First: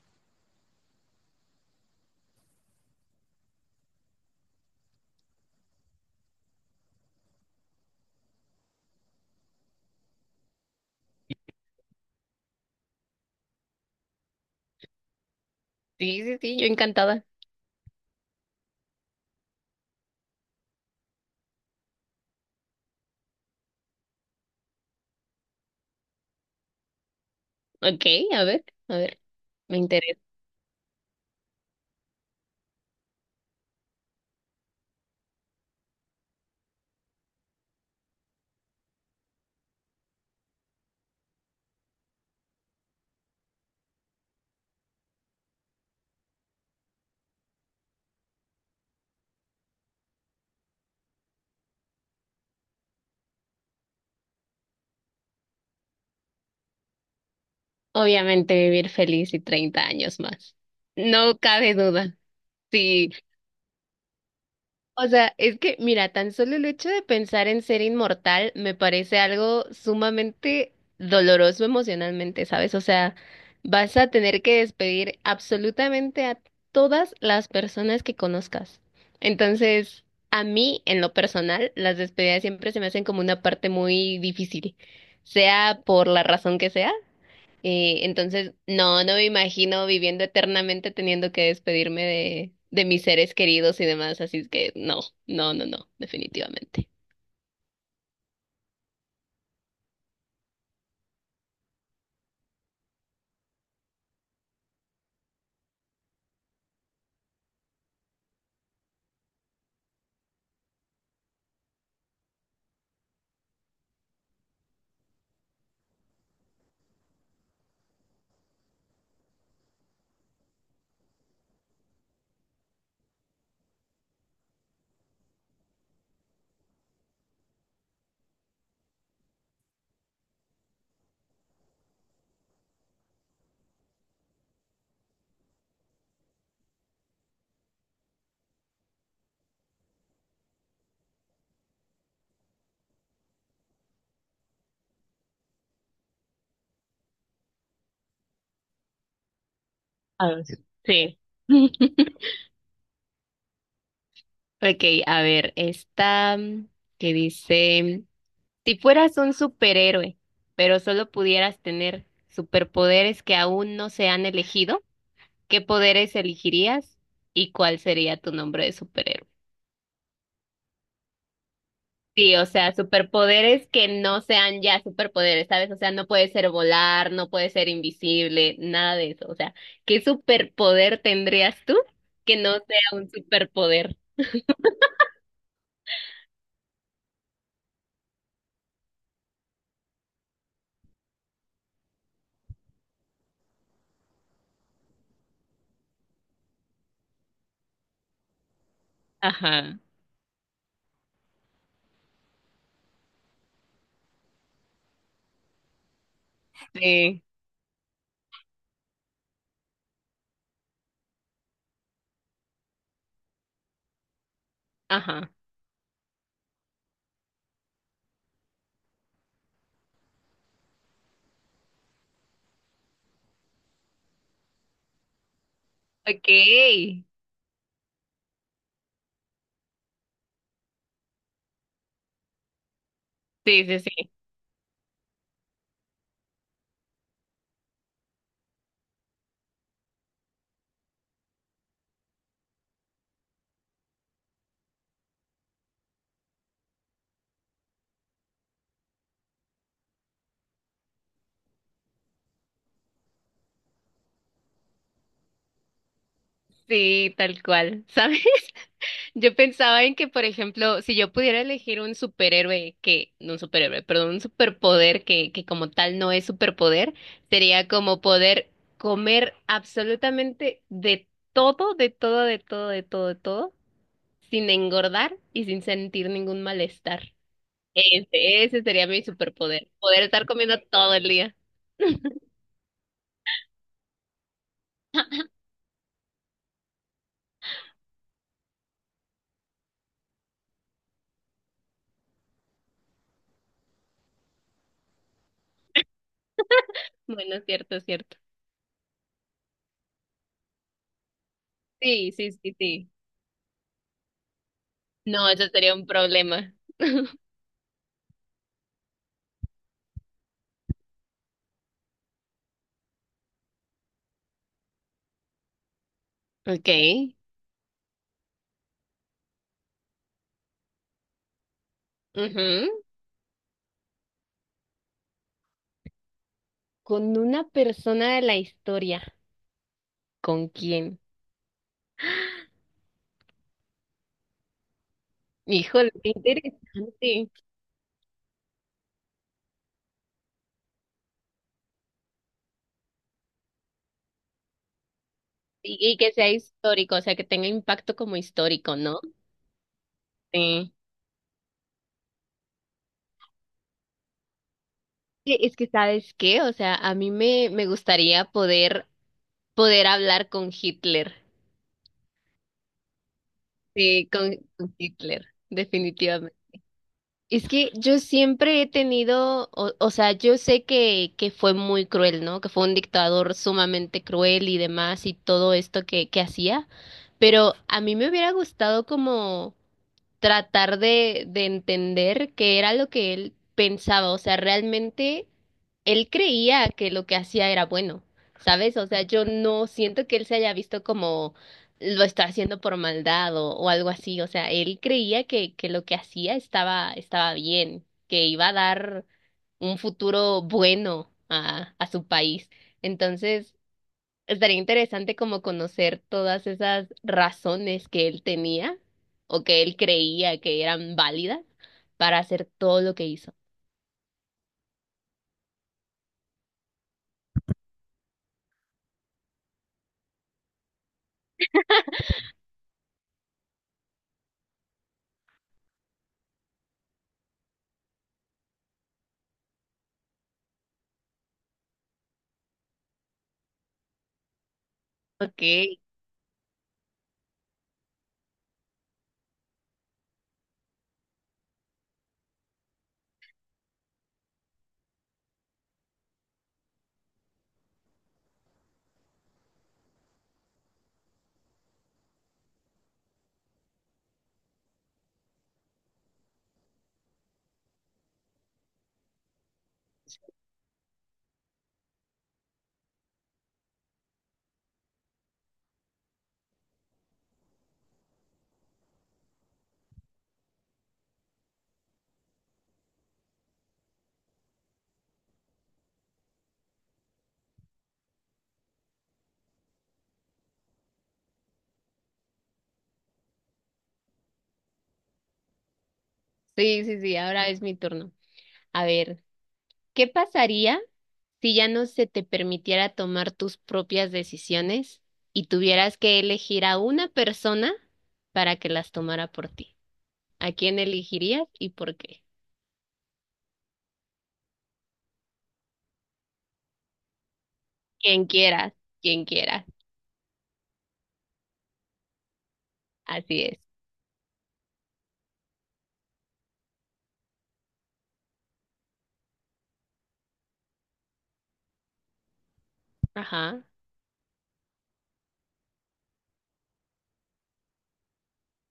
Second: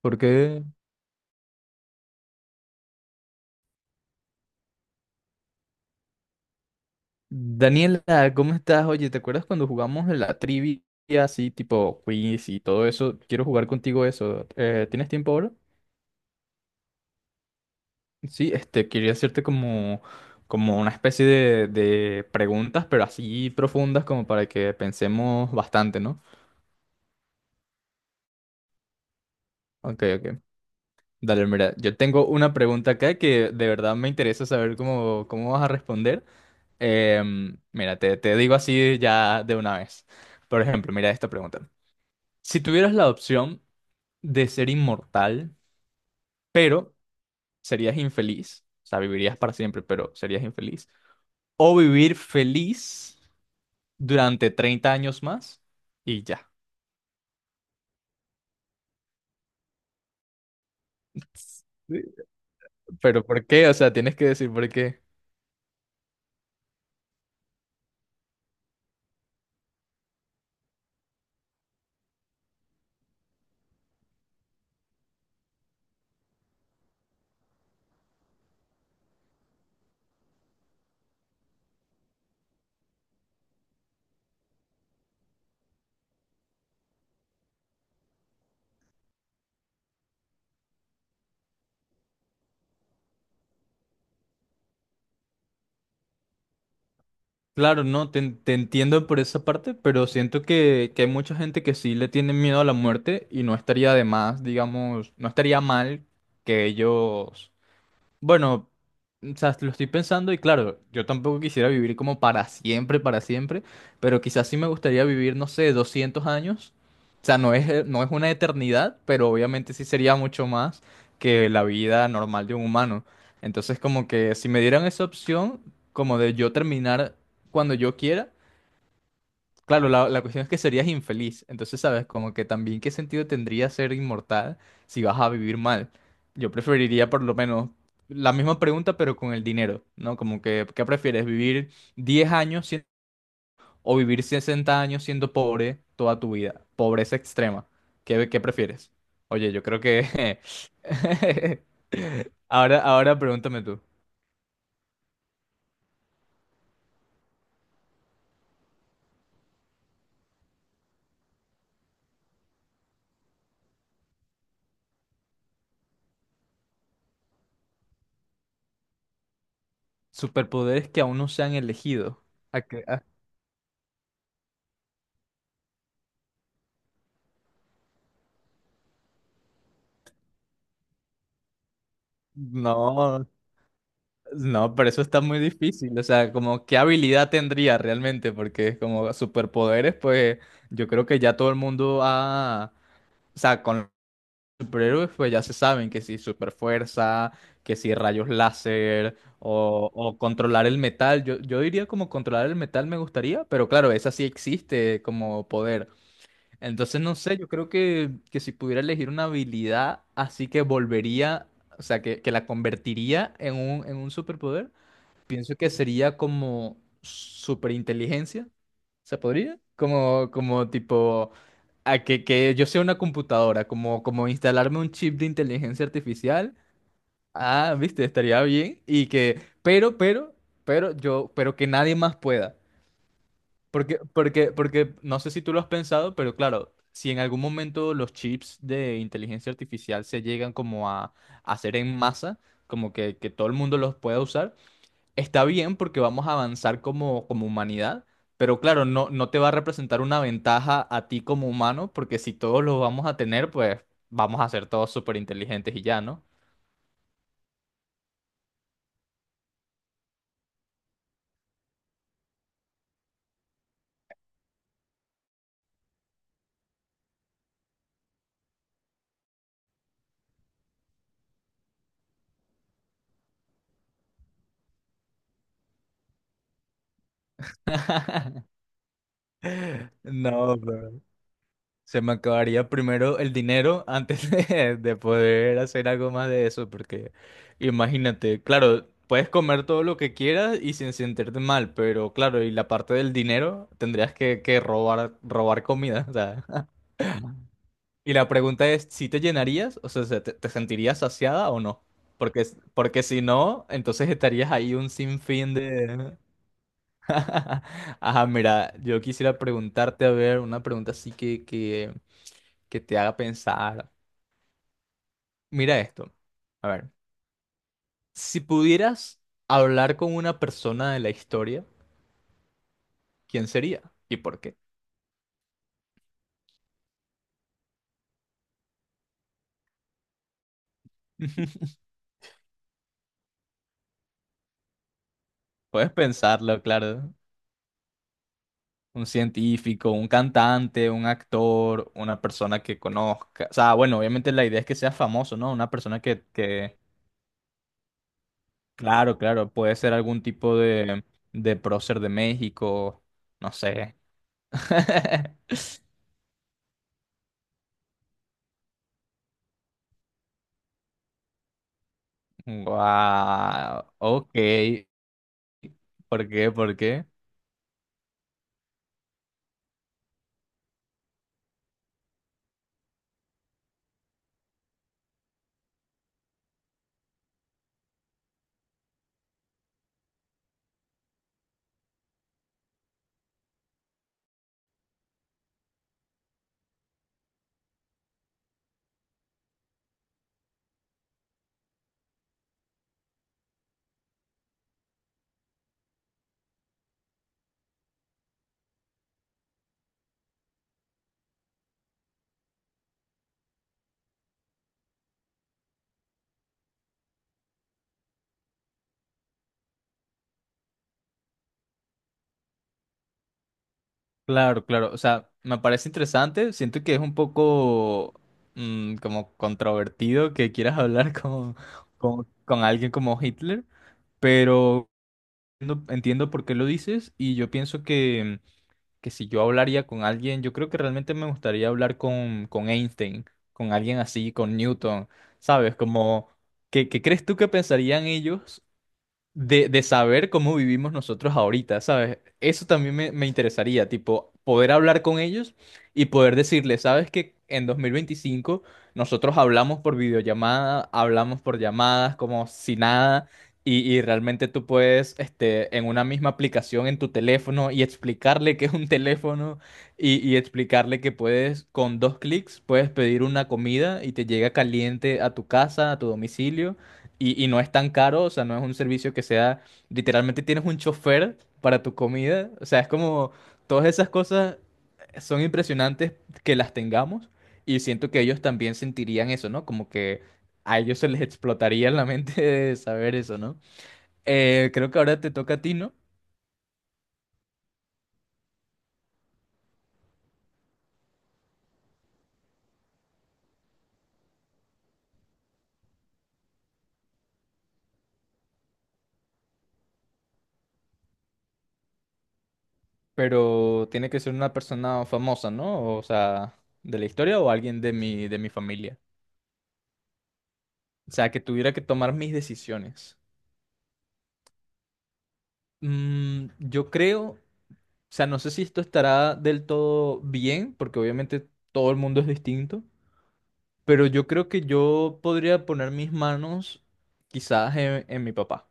Porque, Daniela, ¿cómo estás? Oye, ¿te acuerdas cuando jugamos en la trivia así, tipo quiz y todo eso? Quiero jugar contigo eso. ¿Tienes tiempo ahora? Sí, sí, sí, yo encantada. Sí, este, quería hacerte como, una especie de preguntas, pero así profundas como para que pensemos bastante, ¿no? Ok, a ver, me Ok, interesa. ok. Dale, mira, yo tengo una pregunta acá que de verdad me interesa saber cómo, vas a responder. Mira, te digo así ya de una vez. Por ejemplo, mira esta pregunta. Si tuvieras la opción de ser inmortal, pero serías infeliz, o sea, vivirías para siempre, pero serías infeliz, o vivir feliz durante 30 años más y ya. Obviamente vivir feliz y 30 años más. No cabe Sí. duda. Sí. Pero ¿por qué? O sea, tienes que decir por qué. O sea, mira, tan solo el hecho de pensar en ser inmortal me parece algo sumamente doloroso emocionalmente, ¿sabes? O sea, vas a tener que despedir absolutamente a todas las personas que conozcas. Entonces, a mí, en lo personal, las despedidas siempre se me hacen como una parte muy difícil, sea por la razón que sea. Entonces, no me imagino viviendo eternamente teniendo que despedirme de mis seres queridos y demás, así es que no, no, no, no, definitivamente. Claro, no, te, entiendo por esa parte, pero siento que hay mucha gente que sí le tiene miedo a la muerte y no estaría de más, digamos, no estaría mal que ellos. Bueno, o sea, lo estoy pensando y claro, yo tampoco quisiera vivir como para siempre, pero quizás sí me gustaría vivir, no sé, 200 años. O sea, no es, no es una eternidad, pero obviamente sí sería mucho más que la vida normal de un humano. Entonces, como que si me dieran esa opción, como de yo terminar cuando yo quiera. Claro, la cuestión es que serías infeliz. Entonces, ¿sabes? Como que también qué sentido tendría ser inmortal si vas a vivir mal. Yo preferiría por lo menos la misma pregunta, pero con el dinero, ¿no? Como que, ¿qué prefieres? ¿Vivir 10 años o vivir 60 años siendo pobre toda tu vida? Pobreza extrema. ¿Qué prefieres? Oye, yo creo A que... ver. Sí. Ahora, ahora pregúntame tú. Ok, a ver, esta mm, que dice, si fueras un superhéroe, pero solo pudieras tener superpoderes que aún no se han elegido, ¿qué poderes elegirías y cuál sería tu nombre de superhéroe? Superpoderes que aún no se han elegido. Sí, o ¿A sea, qué? Superpoderes que no sean ya superpoderes, ¿sabes? O sea, no puede ser volar, no puede ser invisible, nada de eso. O sea, ¿qué superpoder tendrías tú que no sea un No. superpoder? No, pero eso está muy difícil. O sea, como qué habilidad tendría realmente, porque es como superpoderes, pues yo creo que ya todo el mundo ha, o sea, con los superhéroes, pues ya se saben que si superfuerza, que si rayos láser, Ajá, o, controlar el metal. yo diría como controlar el metal me gustaría, pero claro, esa sí existe como poder. Entonces, no sí, sé, yo creo que, si pudiera elegir una habilidad, así que volvería, o sea, que, la convertiría en un superpoder. ajá. Pienso que sería como superinteligencia, ¿se podría? Como, como, tipo, a que yo sea una computadora, como instalarme un chip de inteligencia Ok. artificial. Sí, Ah, viste, estaría bien. Y que, pero yo, pero que nadie más pueda. sí, Porque, sí. porque, porque, no sé si tú lo has pensado, pero claro, si en algún momento los chips de inteligencia artificial se llegan como a, hacer en masa, como que todo el mundo los pueda usar está bien porque vamos a avanzar como humanidad, pero claro, no, no te va a representar una ventaja a ti como humano, porque si todos lo vamos a tener, pues vamos a ser todos súper inteligentes y ya, ¿no? Sí, tal cual, ¿sabes? Yo pensaba en que, por ejemplo, si yo pudiera elegir un superhéroe que, no un superhéroe, perdón, un superpoder que como tal no es superpoder, sería como poder comer absolutamente de todo, de todo, de todo, de todo, de todo, sin engordar y sin sentir ningún malestar. Ese, ese sería mi superpoder, poder estar No, comiendo bro. todo el día. Se me acabaría primero el dinero antes de, poder hacer algo más de eso, porque imagínate, claro, puedes comer todo lo que quieras y sin sentirte mal, pero claro, y la parte del dinero tendrías que robar, robar comida, o sea. Bueno, cierto, Y cierto. la pregunta es, ¿si te llenarías? O sea, ¿te sentirías saciada o no? Sí, sí, Porque, sí, s- sí. porque si no, entonces estarías ahí un No, eso sinfín sería un de... problema. Ajá, mira, yo quisiera preguntarte, a ver, una pregunta así que te haga pensar. Mira esto. Ok. A ver, si pudieras hablar con una persona de la historia, Ujú. ¿quién sería? ¿Y por qué? Con una persona de la historia. ¿Con quién? Híjole, Puedes qué pensarlo, interesante. claro. Y, Un científico, un cantante, un actor, una persona que conozca. O sea, bueno, obviamente la idea es que sea famoso, ¿no? Una y persona que que, sea que histórico, o sea, que tenga impacto como histórico, ¿no? claro, claro, puede ser algún tipo Sí. de prócer de México, no sé. Sí, es que, ¿sabes qué? O sea, a mí me gustaría poder hablar con Hitler. Wow, Sí, ok. con Hitler, ¿Por definitivamente. qué? ¿Por qué? Es que yo siempre he tenido, o sea, yo sé que fue muy cruel, ¿no? Que fue un dictador sumamente cruel y demás y todo esto que hacía, pero a mí me hubiera gustado como tratar de entender qué era lo que él pensaba. O sea, realmente él creía que lo que hacía era bueno, ¿sabes? O sea, yo no siento que él se haya visto como lo está haciendo por maldad o algo así. O sea, él creía que lo que hacía estaba, estaba bien, que iba a dar un futuro bueno a su país. Entonces, estaría interesante como conocer todas esas razones que él tenía o que él creía que eran válidas para hacer todo lo que hizo. Claro, claro. O sea, me parece interesante. Siento que es un poco como controvertido que quieras hablar con, alguien como Hitler, pero entiendo, entiendo por qué lo dices y yo pienso que si yo hablaría con alguien, yo creo que realmente me gustaría hablar con, Einstein, con alguien así, con Newton, Ok, ¿sabes? sí, Como, ¿qué, crees tú que pensarían ellos de saber cómo vivimos nosotros ahorita, ¿sabes? Eso también me interesaría, tipo, poder hablar con ellos y poder decirles, ¿sabes que en 2025 nosotros hablamos por videollamada, hablamos por llamadas, como si nada, y, realmente tú puedes, este, en una misma aplicación en tu teléfono y explicarle que es un teléfono y explicarle que puedes, con dos clics, puedes pedir una comida y te llega caliente a tu casa, a tu domicilio y no es tan caro, o sea, no es un servicio que sea, literalmente tienes un chofer para tu comida, o sea, es como todas esas cosas son impresionantes que las tengamos y siento que ellos también sentirían eso, ¿no? Como que a ellos se les explotaría la mente de saber eso, ¿no? Creo que ahora te toca a ti, ¿no? sí, sí, ahora es mi turno. A ver, ¿qué pasaría si ya no se te permitiera tomar tus propias decisiones y tuvieras que elegir a una persona para que las tomara por ti? ¿A quién elegirías y por qué? Pero tiene que ser una persona famosa, ¿no? O sea, de la historia o alguien de Quien mi, de mi quieras, familia. quien quieras. O sea, que tuviera que tomar mis decisiones. Así es. Yo creo. O sea, no sé si esto estará del todo bien, porque obviamente todo el mundo es distinto, Ajá. pero yo creo que yo podría poner mis manos quizás en, mi papá.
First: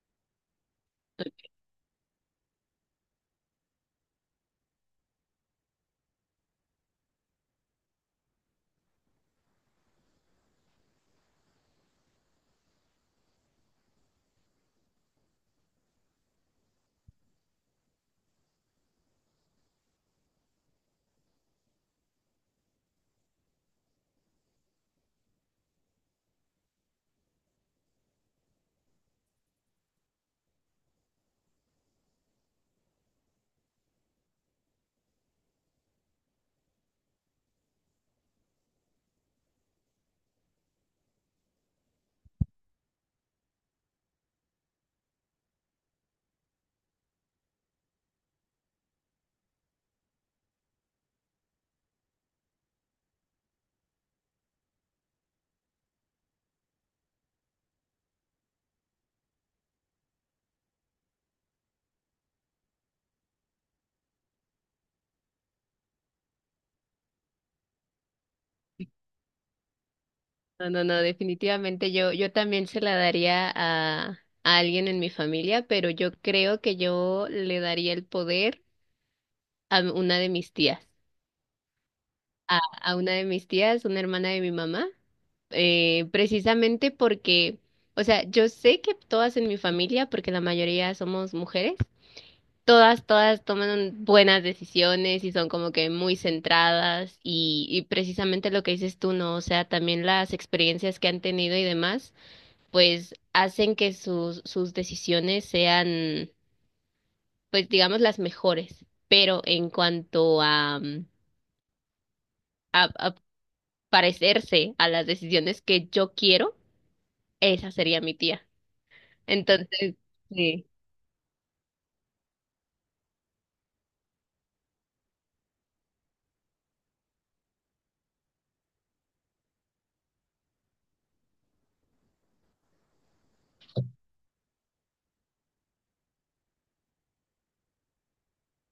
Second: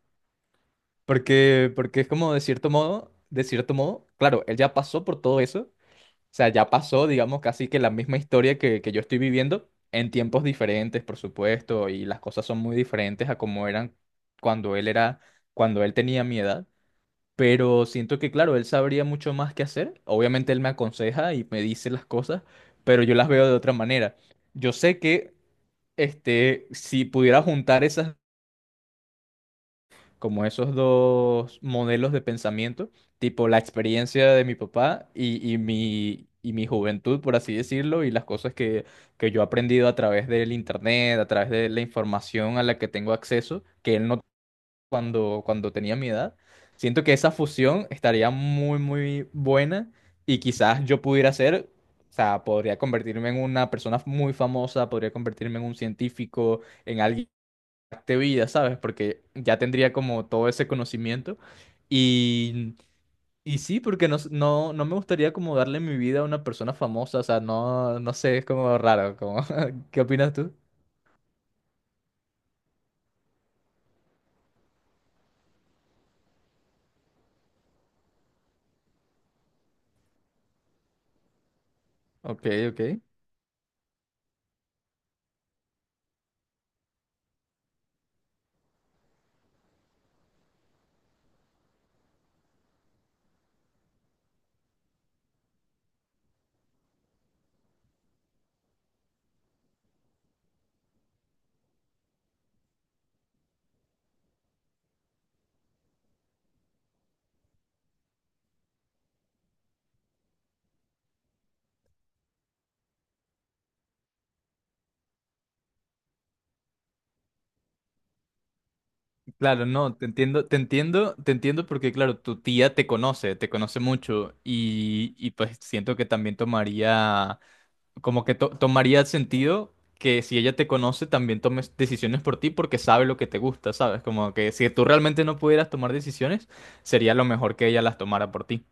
Porque es como de cierto modo, claro, él ya pasó por todo eso. O sea, ya pasó, digamos, casi que la misma historia que yo estoy viviendo, en tiempos diferentes, por supuesto, y las cosas son muy diferentes a como eran cuando él era, cuando él tenía mi edad. Pero siento que, claro, él sabría mucho más qué hacer. Obviamente él me aconseja y me dice las cosas, pero yo las veo de otra manera. Yo sé que, este, si pudiera juntar esas, como esos dos modelos de pensamiento, tipo la experiencia de mi papá y, y mi juventud, por así decirlo, y las cosas que yo he aprendido a través del internet, a través de la información a la que tengo acceso, que él no cuando tenía mi edad. Siento que esa fusión estaría muy, muy buena y quizás yo pudiera ser, o sea, podría convertirme en una persona muy famosa, podría convertirme en un científico, en alguien de vida, ¿sabes? Porque ya tendría como todo ese conocimiento y... Y sí, porque no me gustaría como darle mi vida a una persona famosa, o sea, no, no sé, es como raro, como, ¿qué opinas tú? No, no, no, definitivamente yo, yo también se la daría a alguien en mi familia, pero yo creo que yo le daría el poder a una de mis tías, Ok, ok. a una de mis tías, una hermana de mi mamá, precisamente porque, o sea, yo sé que todas en mi familia, porque la mayoría somos mujeres, todas, todas toman buenas decisiones y son como que muy centradas y precisamente lo que dices tú, ¿no? O sea, también las experiencias que han tenido y demás pues hacen que sus, sus decisiones sean, pues digamos, las mejores. Pero en cuanto a, mm, a parecerse a las decisiones que yo quiero, esa sería mi tía. Claro, no, Entonces, te entiendo, te sí. entiendo, te entiendo porque, claro, tu tía te conoce mucho y, pues siento que también tomaría, como que tomaría sentido que si ella te conoce también tomes decisiones por ti porque sabe lo que te gusta, ¿sabes? Como que si tú realmente no pudieras tomar decisiones, sería lo mejor que ella las tomara por ti.